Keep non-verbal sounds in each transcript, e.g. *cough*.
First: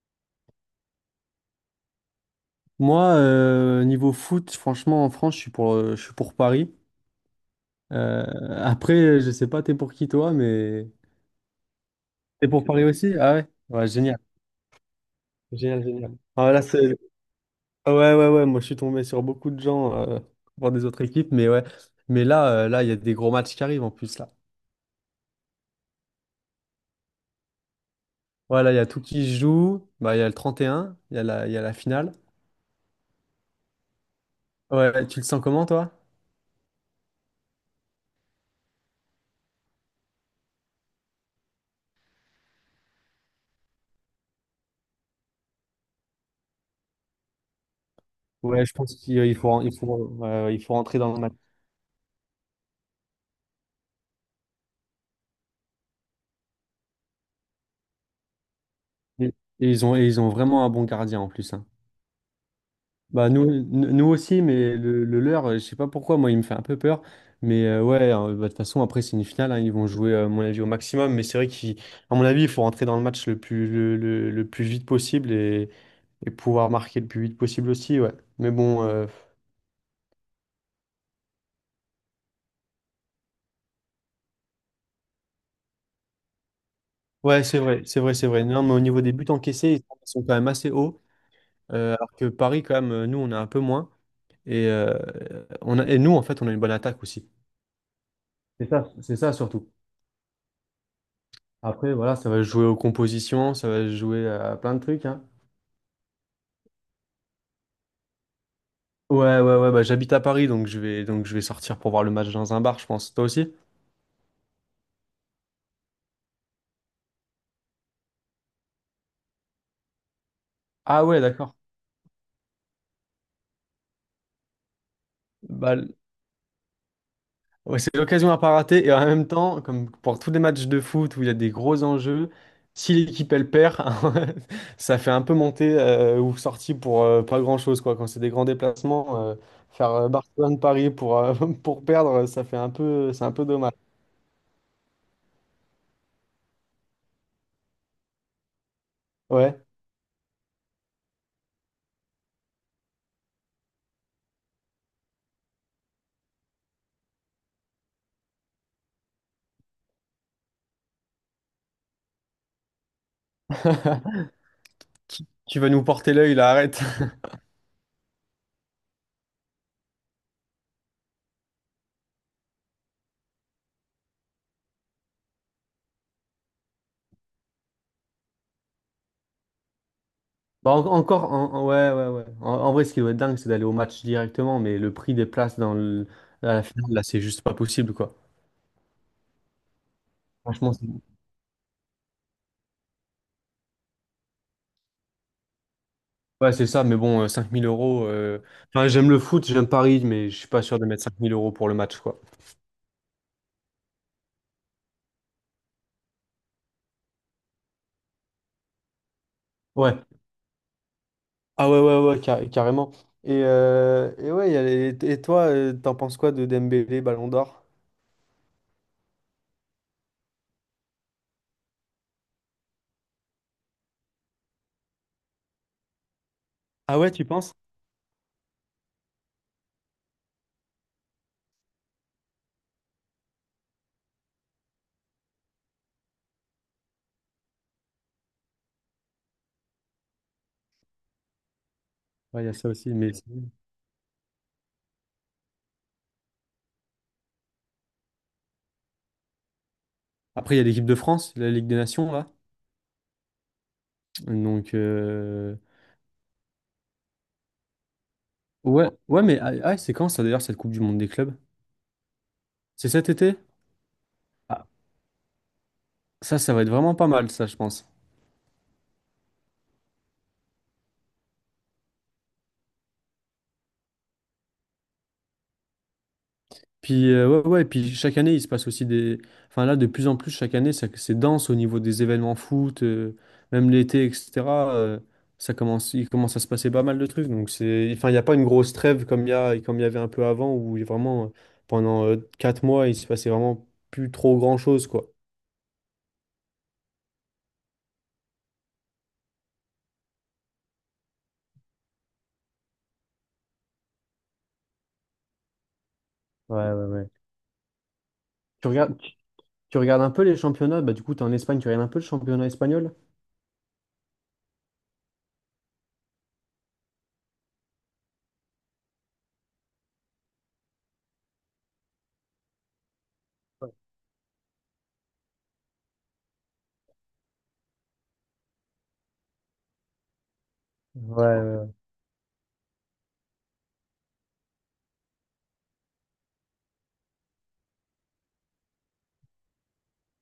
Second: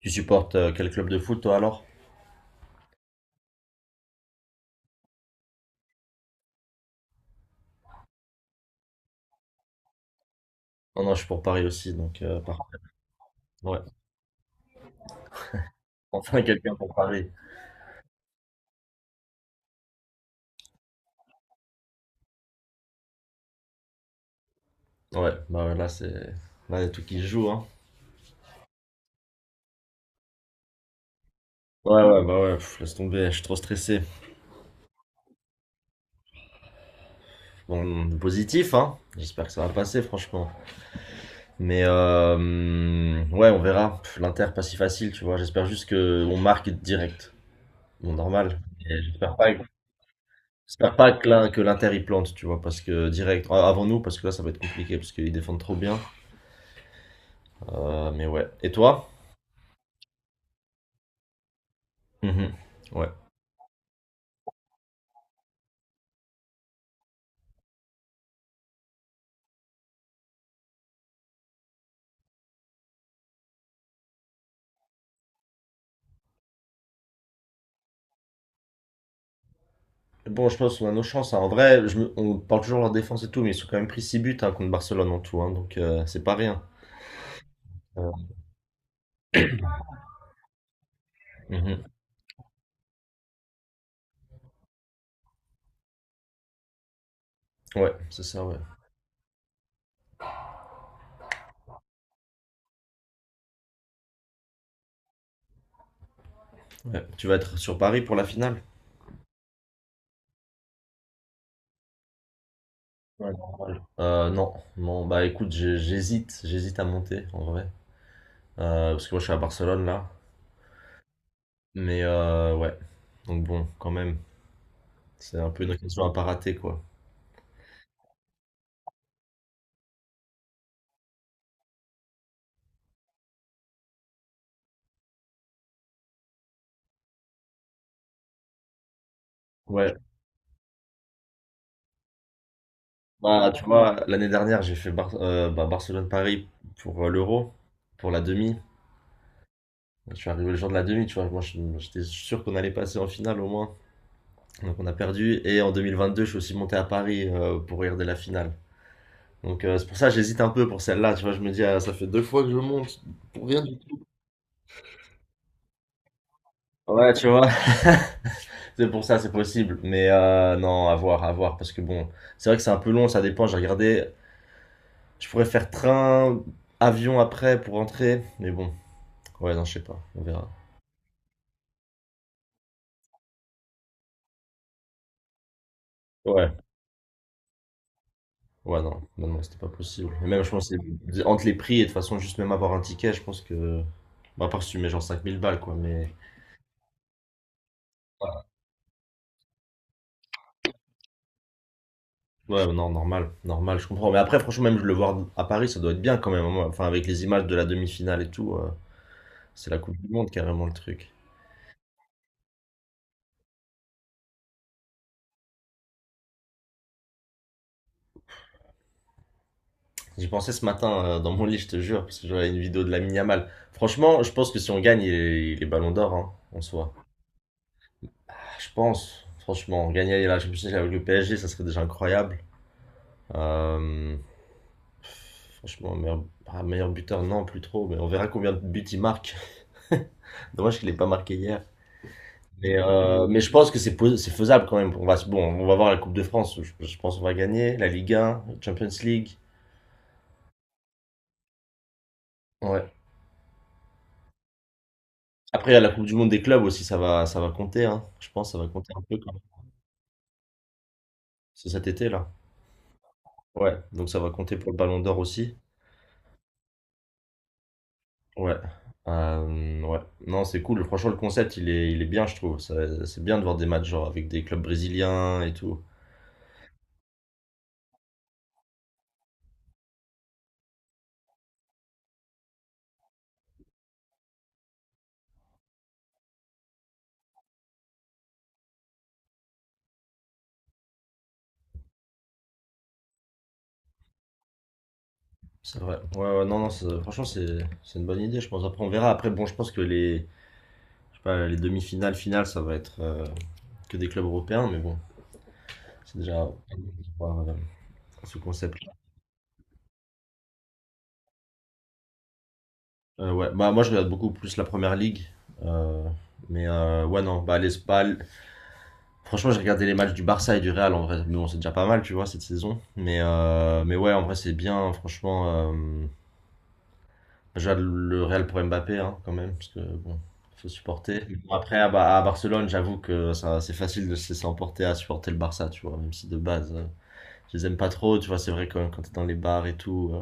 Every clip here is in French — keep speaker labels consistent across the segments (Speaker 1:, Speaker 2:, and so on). Speaker 1: Tu supportes quel club de foot toi alors?
Speaker 2: Moi, niveau foot, franchement, en France, je suis pour Paris. Euh, après, je sais pas, t'es pour qui toi, mais
Speaker 1: Non, non, je suis pour Paris aussi, donc
Speaker 2: t'es pour
Speaker 1: parfait.
Speaker 2: Paris aussi? Ah, ouais?
Speaker 1: Ouais.
Speaker 2: Ouais, génial, génial, génial.
Speaker 1: Enfin
Speaker 2: Ah, là.
Speaker 1: quelqu'un pour
Speaker 2: c'est...
Speaker 1: Paris.
Speaker 2: ah ouais, ouais, ouais. Moi, je suis tombé sur beaucoup de gens, pour des autres équipes, mais ouais. Mais là, il y a des gros matchs qui arrivent en plus là.
Speaker 1: Ouais, bah ouais, là c'est. Là, il y a tout qui se joue, hein.
Speaker 2: Voilà, il y a tout qui se joue. Bah, il y a le 31, il y a la
Speaker 1: Ouais,
Speaker 2: finale.
Speaker 1: ouais, bah ouais, pff, laisse tomber, je suis trop stressé.
Speaker 2: Ouais, ouais, tu le sens comment toi?
Speaker 1: Bon, du positif, hein. J'espère que ça va passer, franchement. Mais ouais, on verra. Pff, L'Inter, pas si facile, tu vois. J'espère juste que on marque direct. Bon, normal.
Speaker 2: Ouais, je pense
Speaker 1: Mais
Speaker 2: qu'il il faut, il faut, il faut
Speaker 1: J'espère
Speaker 2: rentrer
Speaker 1: pas
Speaker 2: dans le
Speaker 1: que
Speaker 2: match.
Speaker 1: que l'Inter y plante, tu vois, parce que direct, ah, avant nous, parce que là, ça va être compliqué, parce qu'ils défendent trop bien. Mais ouais. Et toi?
Speaker 2: Et et ils ont vraiment un bon gardien en plus, hein.
Speaker 1: Mhm. Ouais.
Speaker 2: Bah, nous aussi, mais le leur, je sais pas pourquoi, moi il me fait un peu peur. Mais ouais, hein, bah, de toute façon, après c'est une finale, hein, ils vont jouer, à mon avis, au maximum. Mais c'est vrai qu'à mon avis, il faut rentrer dans le match le plus vite possible, et pouvoir marquer le plus vite possible aussi, ouais. Mais bon,
Speaker 1: Bon, je pense qu'on a nos chances, hein. En vrai, on parle toujours de leur défense et tout, mais ils sont quand même pris 6 buts hein, contre Barcelone en tout, hein, donc c'est pas rien.
Speaker 2: ouais, c'est vrai, c'est
Speaker 1: Euh,
Speaker 2: vrai, c'est vrai. Non, mais au niveau des buts encaissés, ils sont quand même assez hauts.
Speaker 1: Mhm.
Speaker 2: Alors que Paris, quand même, nous, on a un peu moins. Et, euh, et nous, en fait, on a une bonne attaque aussi.
Speaker 1: Ouais, c'est ça, ouais.
Speaker 2: C'est ça surtout. Après, voilà, ça va se jouer aux compositions, ça va se jouer à plein de trucs, hein.
Speaker 1: Ouais. Tu vas être sur Paris pour la finale?
Speaker 2: Ouais, ouais, ouais, bah, j'habite à Paris, donc je vais sortir pour voir le match dans un bar, je pense. Toi
Speaker 1: Ouais,
Speaker 2: aussi?
Speaker 1: normal. Non, non, bah écoute, j'hésite à monter en vrai. Parce que moi je suis à Barcelone là,
Speaker 2: Ah, ouais, d'accord.
Speaker 1: mais ouais, donc bon, quand même, c'est un peu une
Speaker 2: Bah, l-
Speaker 1: occasion à pas rater quoi.
Speaker 2: ouais, c'est l'occasion à pas rater, et en même temps, comme pour tous les matchs de foot où il y a des gros enjeux, si l'équipe elle perd, *laughs* ça fait un peu monter, ou sortie pour, pas grand-chose, quoi. Quand c'est des grands déplacements, faire,
Speaker 1: Ouais,
Speaker 2: Barcelone-Paris pour, *laughs* pour perdre, ça fait un peu, c'est un peu
Speaker 1: bah tu
Speaker 2: dommage.
Speaker 1: vois, l'année dernière j'ai fait bah, Barcelone-Paris pour l'Euro, pour la demi.
Speaker 2: Ouais.
Speaker 1: Je suis arrivé le jour de la demi, tu vois. Moi, j'étais sûr qu'on allait passer en finale au moins. Donc, on a perdu. Et en 2022, je suis aussi monté à Paris pour regarder la finale. Donc, c'est pour ça que j'hésite un peu pour celle-là. Tu vois, je me dis, ah, ça fait deux fois que je monte pour rien du tout.
Speaker 2: Tu vas nous porter l'œil là, arrête.
Speaker 1: Ouais, tu vois. *laughs* C'est pour ça, c'est possible. Mais non, à voir, à voir. Parce que bon, c'est vrai que c'est un peu long, ça dépend. J'ai regardé, je pourrais faire train, avion après pour rentrer. Mais bon, ouais, non, je sais pas. On verra.
Speaker 2: Encore, ouais, ouais, ouais. En vrai, ce qui doit être dingue, c'est d'aller au match directement, mais le prix des places à
Speaker 1: Ouais.
Speaker 2: la finale, là, c'est juste pas possible, quoi.
Speaker 1: Ouais, non, non, non, c'était pas possible. Et même, je pense,
Speaker 2: Franchement,
Speaker 1: entre les prix et de toute façon, juste même avoir un ticket, je pense que. Bah, à part si tu mets genre 5000 balles, quoi, mais.
Speaker 2: ouais, c'est ça, mais bon, 5000 euros. Enfin, j'aime le foot, j'aime Paris, mais je suis pas sûr de mettre 5 000 € pour le match, quoi.
Speaker 1: Ouais, non, normal, normal, je comprends. Mais après, franchement, même je le voir à Paris, ça doit être bien quand même, moi. Enfin, avec les images de la demi-finale et tout, c'est la Coupe
Speaker 2: Ouais.
Speaker 1: du Monde carrément le truc.
Speaker 2: Ah, ouais, ouais, ouais, carrément. Et ouais, il y a les- et toi, t'en penses quoi de Dembélé, Ballon d'Or?
Speaker 1: J'y pensais ce matin dans mon lit, je te jure, parce que j'avais une vidéo de la Yamal. Franchement, je pense que si on gagne, il est Ballon d'Or, hein, en soi.
Speaker 2: Ah, ouais, tu penses?
Speaker 1: Ah, je pense, franchement, gagner la Champions League avec le PSG, ça serait déjà incroyable. Euh, Franchement, meilleur buteur, non, plus trop, mais on verra combien de buts il marque. *laughs* Dommage qu'il n'ait pas marqué hier.
Speaker 2: Ouais, il y a ça
Speaker 1: Mais,
Speaker 2: aussi, mais
Speaker 1: euh, mais je pense que c'est faisable quand même. Bon, on va voir la Coupe de France, je pense qu'on va gagner. La Ligue 1, Champions League.
Speaker 2: après, il y a l'équipe de France, la Ligue des Nations, là.
Speaker 1: Ouais.
Speaker 2: Donc.
Speaker 1: Après, il y a la Coupe du Monde des clubs aussi, ça va compter, hein. Je pense que ça va
Speaker 2: Ouais,
Speaker 1: compter un peu
Speaker 2: ouais,
Speaker 1: quand
Speaker 2: mais
Speaker 1: même.
Speaker 2: ah, ah, c'est quand ça d'ailleurs cette Coupe du Monde des clubs?
Speaker 1: C'est cet été là.
Speaker 2: C'est cet été?
Speaker 1: Ouais, donc ça va compter
Speaker 2: Ah,
Speaker 1: pour le Ballon d'Or aussi.
Speaker 2: ça va être vraiment pas mal, ça, je pense.
Speaker 1: Ouais. Ouais. Non, c'est cool. Franchement, le concept, il est bien, je trouve. C'est bien de voir des matchs genre avec des clubs brésiliens et tout.
Speaker 2: Puis ouais, ouais, et puis chaque année, il se passe aussi des. Enfin là, de plus en plus, chaque année, c'est dense au niveau des événements foot, même l'été, etc. euh, il commence à se passer pas mal de trucs. Donc, enfin, il n'y a pas une grosse trêve comme il y avait un peu avant, où vraiment, pendant, 4 mois, il se passait vraiment plus trop grand-chose, quoi.
Speaker 1: C'est vrai. Ouais, ouais, non, non, franchement, c'est une bonne idée, je pense. Après, on verra. Après, bon, je pense que les, je sais pas, les demi-finales, finales, ça va être que des clubs européens, mais bon, c'est déjà
Speaker 2: Ouais, ouais, ouais.
Speaker 1: voir, ce
Speaker 2: Tu
Speaker 1: concept.
Speaker 2: regardes, tu regardes un peu les championnats, bah du coup, t'es en Espagne, tu regardes un peu le championnat espagnol?
Speaker 1: Ouais, bah, moi, je regarde beaucoup plus la première ligue. euh, mais ouais, non, bah, franchement, j'ai regardé les matchs du Barça et du Real en vrai. Mais bon, c'est déjà pas mal, tu vois, cette saison. Mais ouais, en vrai, c'est bien, franchement. Déjà, le Real pour Mbappé, hein, quand même, parce que bon, faut
Speaker 2: Ouais,
Speaker 1: supporter. Mais bon,
Speaker 2: ouais,
Speaker 1: après, à Barcelone, j'avoue que ça, c'est facile de se laisser emporter à supporter le Barça, tu vois, même si de base, je les aime pas trop, tu vois, c'est vrai quand t'es dans les bars et tout.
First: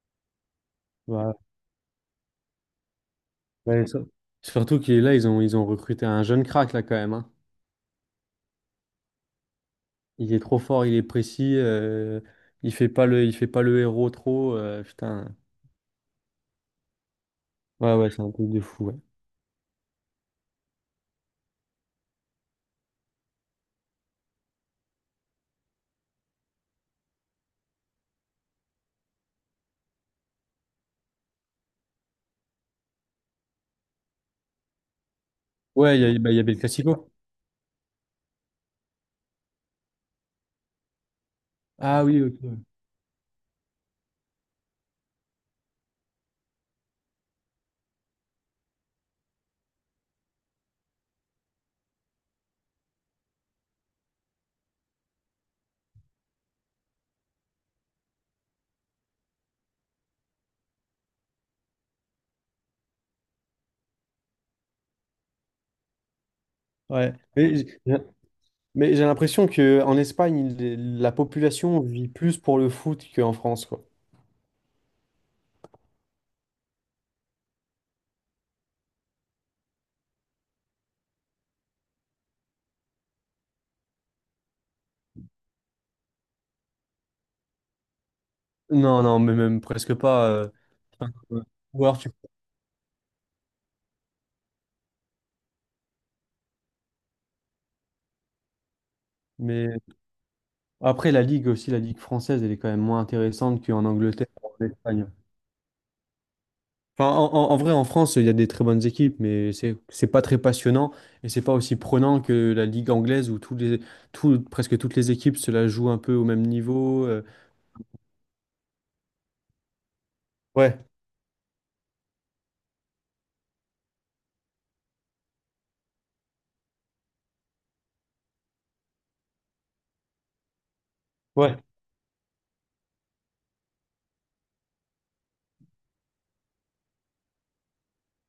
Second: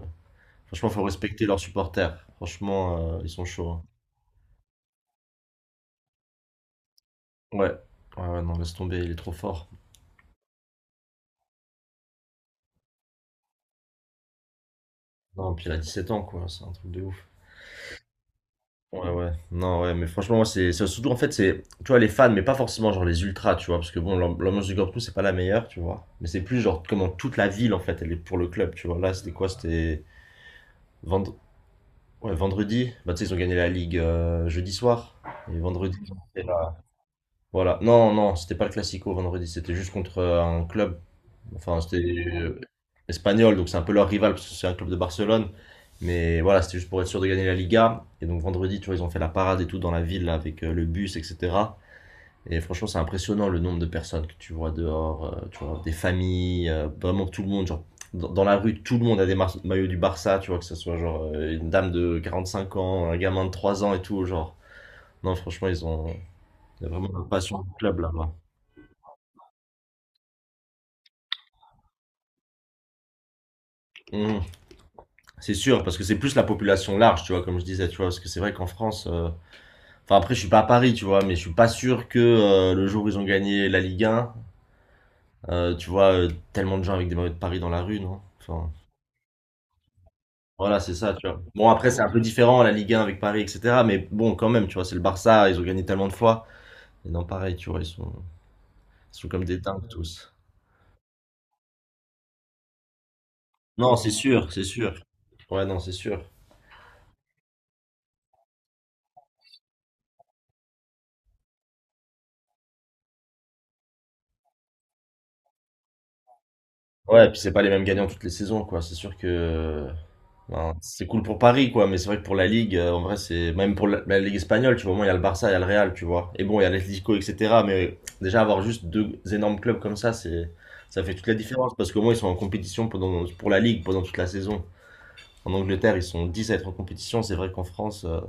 Speaker 1: Franchement, faut
Speaker 2: ouais.
Speaker 1: respecter leurs supporters. Franchement, ils sont chauds, hein.
Speaker 2: Ouais. Surtout qu'il est là, ils ont recruté un jeune crack là quand même, hein.
Speaker 1: Ouais. Ouais, ouais, non, laisse tomber, il est trop fort.
Speaker 2: Il est trop fort, il est précis. Il fait pas le héros trop. Putain.
Speaker 1: Non, puis il a 17 ans, quoi, c'est un truc de ouf.
Speaker 2: Ouais, ouais, c'est un truc de fou. Ouais,
Speaker 1: Ouais, ouais, non, ouais, mais franchement, moi, c'est surtout en fait, c'est, tu vois, les fans, mais pas forcément genre les ultras, tu vois, parce que bon, l'ambiance du Camp Nou, c'est pas la meilleure, tu vois, mais c'est plus genre comment toute la ville, en fait, elle est pour le club, tu vois. Là, c'était quoi? Vendre... ouais, vendredi, bah, tu sais, ils ont gagné la Ligue jeudi soir, et
Speaker 2: ouais,
Speaker 1: vendredi,
Speaker 2: il
Speaker 1: ils
Speaker 2: y,
Speaker 1: ont
Speaker 2: a- bah, il y
Speaker 1: fait
Speaker 2: avait le Classico.
Speaker 1: voilà, non, non, c'était pas le Classico vendredi, c'était juste contre un club. Enfin, c'était
Speaker 2: Ah oui,
Speaker 1: euh,
Speaker 2: ok.
Speaker 1: espagnol, donc c'est un peu leur rival parce que c'est un club de Barcelone. Mais voilà, c'était juste pour être sûr de gagner la Liga. Et donc vendredi, tu vois, ils ont fait la parade et tout dans la ville là, avec le bus, etc. Et franchement, c'est impressionnant le nombre de personnes que tu vois dehors, tu vois, des familles, vraiment tout le monde. Genre, dans la rue, tout le monde a des maillots du Barça, tu vois, que ce soit genre une dame de 45 ans, un gamin de 3 ans et tout. Genre, non, franchement, ils ont il y a vraiment
Speaker 2: Ouais.
Speaker 1: la
Speaker 2: Mais
Speaker 1: passion du
Speaker 2: j'ai
Speaker 1: club là-bas.
Speaker 2: mais j'ai l'impression que en Espagne, la population vit plus pour le foot qu'en France, quoi.
Speaker 1: Mmh. C'est sûr, parce que c'est plus la population large, tu vois, comme je disais, tu vois, parce que c'est vrai qu'en France, enfin après je suis pas à Paris, tu vois, mais je suis pas sûr que le jour où ils ont gagné la Ligue 1, tu vois, tellement de gens avec des maillots de Paris dans la rue, non? Enfin,
Speaker 2: Non, non, mais même presque pas.
Speaker 1: voilà, c'est ça, tu
Speaker 2: Ouais.
Speaker 1: vois. Bon
Speaker 2: Ou
Speaker 1: après
Speaker 2: alors
Speaker 1: c'est
Speaker 2: tu-
Speaker 1: un peu différent la Ligue 1 avec Paris, etc. Mais bon, quand même, tu vois, c'est le Barça, ils ont gagné tellement de fois. Et non, pareil, tu vois, ils sont comme des
Speaker 2: Mais
Speaker 1: dingues tous.
Speaker 2: après, la Ligue aussi, la Ligue française, elle est quand même moins intéressante qu'en
Speaker 1: Non, c'est
Speaker 2: Angleterre ou
Speaker 1: sûr, c'est
Speaker 2: en
Speaker 1: sûr.
Speaker 2: Espagne.
Speaker 1: Ouais, non, c'est sûr.
Speaker 2: Enfin, en vrai, en France, il y a des très bonnes équipes, mais c'est pas très passionnant et c'est pas aussi prenant que la ligue anglaise où presque toutes les équipes se la jouent un peu au même niveau.
Speaker 1: Ouais, et puis c'est pas les mêmes gagnants toutes les saisons, quoi. C'est sûr que ben,
Speaker 2: Ouais,
Speaker 1: c'est cool pour Paris, quoi, mais c'est vrai que pour la Ligue, en vrai, c'est même pour la, Ligue espagnole, tu vois, au moins il y a le Barça, il y a le Real, tu vois. Et bon, il y a l'Atlético, etc. Mais déjà, avoir juste deux énormes clubs comme ça, c'est ça fait toute la
Speaker 2: ouais.
Speaker 1: différence parce qu'au moins ils sont en compétition pendant, pour la Ligue pendant toute la saison. En Angleterre, ils sont 10 à être en compétition. C'est vrai qu'en France,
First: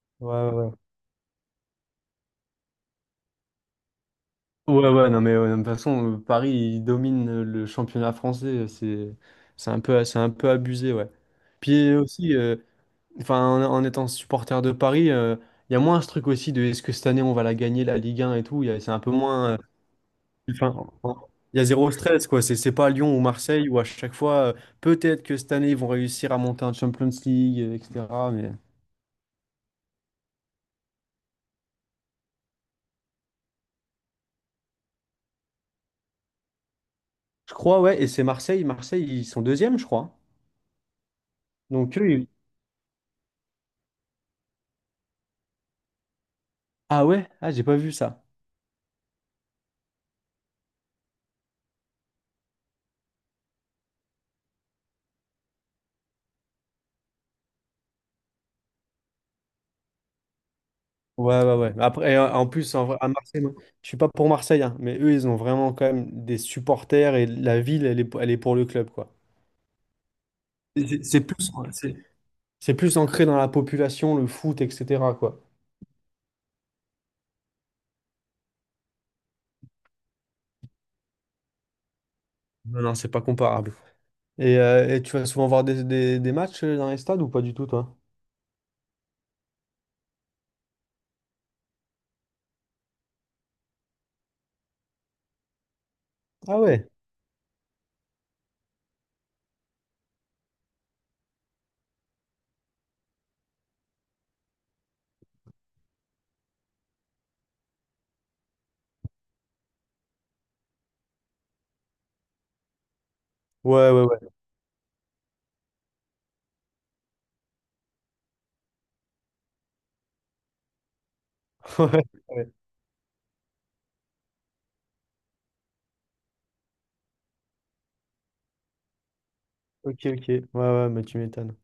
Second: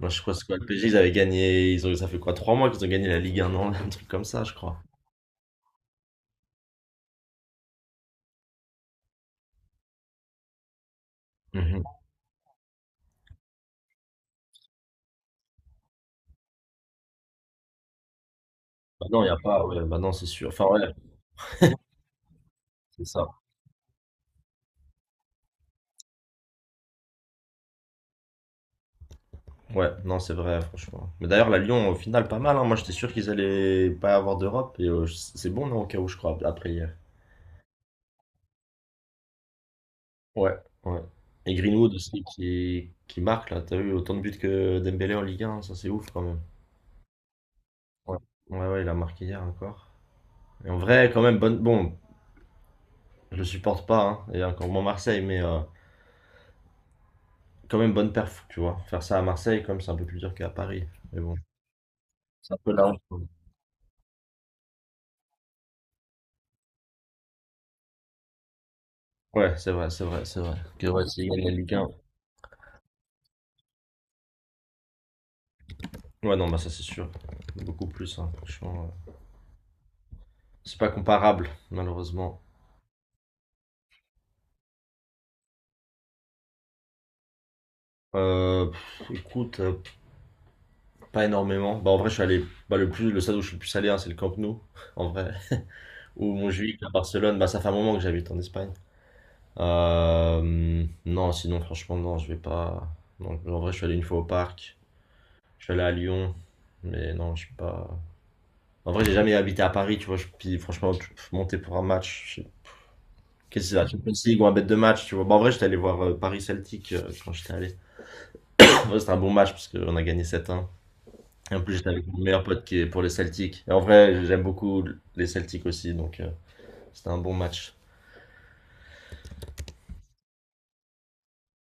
Speaker 1: ben, je crois que c'est
Speaker 2: Ouais, ouais,
Speaker 1: quoi, le
Speaker 2: ouais.
Speaker 1: PSG, ils avaient gagné, ils ont, ça fait quoi, 3 mois qu'ils ont gagné la Ligue un an, *laughs* un truc comme ça, je crois.
Speaker 2: Ouais, ouais, non, mais ouais, de toute façon, Paris, il domine, le championnat français. C'est un peu abusé, ouais.
Speaker 1: Mhm.
Speaker 2: Puis aussi, enfin, en étant supporter de Paris, il y a moins ce truc aussi de est-ce que cette année on va la gagner, la Ligue 1 et tout. C'est un
Speaker 1: Bah
Speaker 2: peu
Speaker 1: non, il n'y a
Speaker 2: moins.
Speaker 1: pas, ouais, bah non, c'est sûr. Enfin,
Speaker 2: Enfin,
Speaker 1: ouais,
Speaker 2: il y a zéro stress, quoi. C'est pas
Speaker 1: c'est
Speaker 2: Lyon ou
Speaker 1: ça.
Speaker 2: Marseille où à chaque fois, peut-être que cette année, ils vont réussir à monter un Champions League, etc. Mais
Speaker 1: Ouais, non, c'est vrai, franchement. Mais d'ailleurs, la Lyon, au final, pas mal, hein. Moi, j'étais sûr qu'ils allaient pas avoir d'Europe. Et c'est bon, non, au cas où, je crois, après hier.
Speaker 2: je crois, ouais. Et c'est Marseille. Marseille, ils sont deuxième, je crois.
Speaker 1: Ouais, ouais. Et Greenwood
Speaker 2: Donc, eux.
Speaker 1: aussi qui marque, là. T'as eu autant de buts que Dembélé en Ligue 1. Ça, c'est ouf, quand même.
Speaker 2: Ah, ouais? Ah, j'ai pas vu
Speaker 1: Ouais.
Speaker 2: ça.
Speaker 1: Ouais, ouais, il a marqué hier encore. Et en vrai, quand même, bonne. Bon, je le supporte pas, hein, et encore moins Marseille, mais quand même bonne perf, tu vois. Faire ça à Marseille, quand même, c'est un peu plus dur qu'à Paris. Mais bon,
Speaker 2: Ouais, ouais, ouais. Après, en
Speaker 1: c'est un peu
Speaker 2: plus, en
Speaker 1: la
Speaker 2: vrai,
Speaker 1: honte,
Speaker 2: à
Speaker 1: quoi.
Speaker 2: Marseille, moi, je suis pas pour Marseille, hein, mais eux, ils ont vraiment quand même des supporters et la ville, elle est pour le club, quoi.
Speaker 1: Ouais, c'est vrai, c'est vrai, c'est vrai. Que
Speaker 2: Et C'est
Speaker 1: ouais,
Speaker 2: c'est
Speaker 1: s'il gagne la
Speaker 2: plus,
Speaker 1: Ligue.
Speaker 2: c'est c'est plus ancré dans la population, le foot, etc., quoi.
Speaker 1: Ouais, non, bah ça c'est sûr. Beaucoup plus, hein, franchement. C'est pas comparable, malheureusement.
Speaker 2: Non, non, c'est pas comparable. Et tu vas souvent voir des matchs, dans les stades ou pas du tout, toi?
Speaker 1: Pff, écoute, pas énormément. Bah, en vrai, je suis allé. Bah, le stade où je suis le plus allé, hein, c'est le Camp Nou, *laughs* en vrai. Ou
Speaker 2: Ah,
Speaker 1: Montjuïc
Speaker 2: ouais.
Speaker 1: à Barcelone. Bah, ça fait un moment que j'habite en Espagne. Non, sinon, franchement, non, je vais pas. Non, en vrai, je suis allé une fois au parc. Je suis allé à Lyon. Mais non, je suis pas. En vrai, j'ai jamais habité à Paris, tu vois. Je... Puis, franchement, monter pour un match. Qu'est-ce que c'est la
Speaker 2: Ouais, ouais,
Speaker 1: Champions
Speaker 2: ouais.
Speaker 1: League ou un bête de match, tu vois. Bon, en vrai, j'étais allé voir Paris Celtic quand j'étais allé. Ouais, c'était un bon match parce qu'on a gagné sept. 1. Et en plus,
Speaker 2: *laughs* Ouais,
Speaker 1: j'étais avec mon meilleur
Speaker 2: ouais.
Speaker 1: pote qui est pour les Celtics. Et en vrai, j'aime beaucoup les Celtics aussi, donc c'était un bon match.
Speaker 2: Ok, ok. Ouais, ouais, mais tu m'étonnes.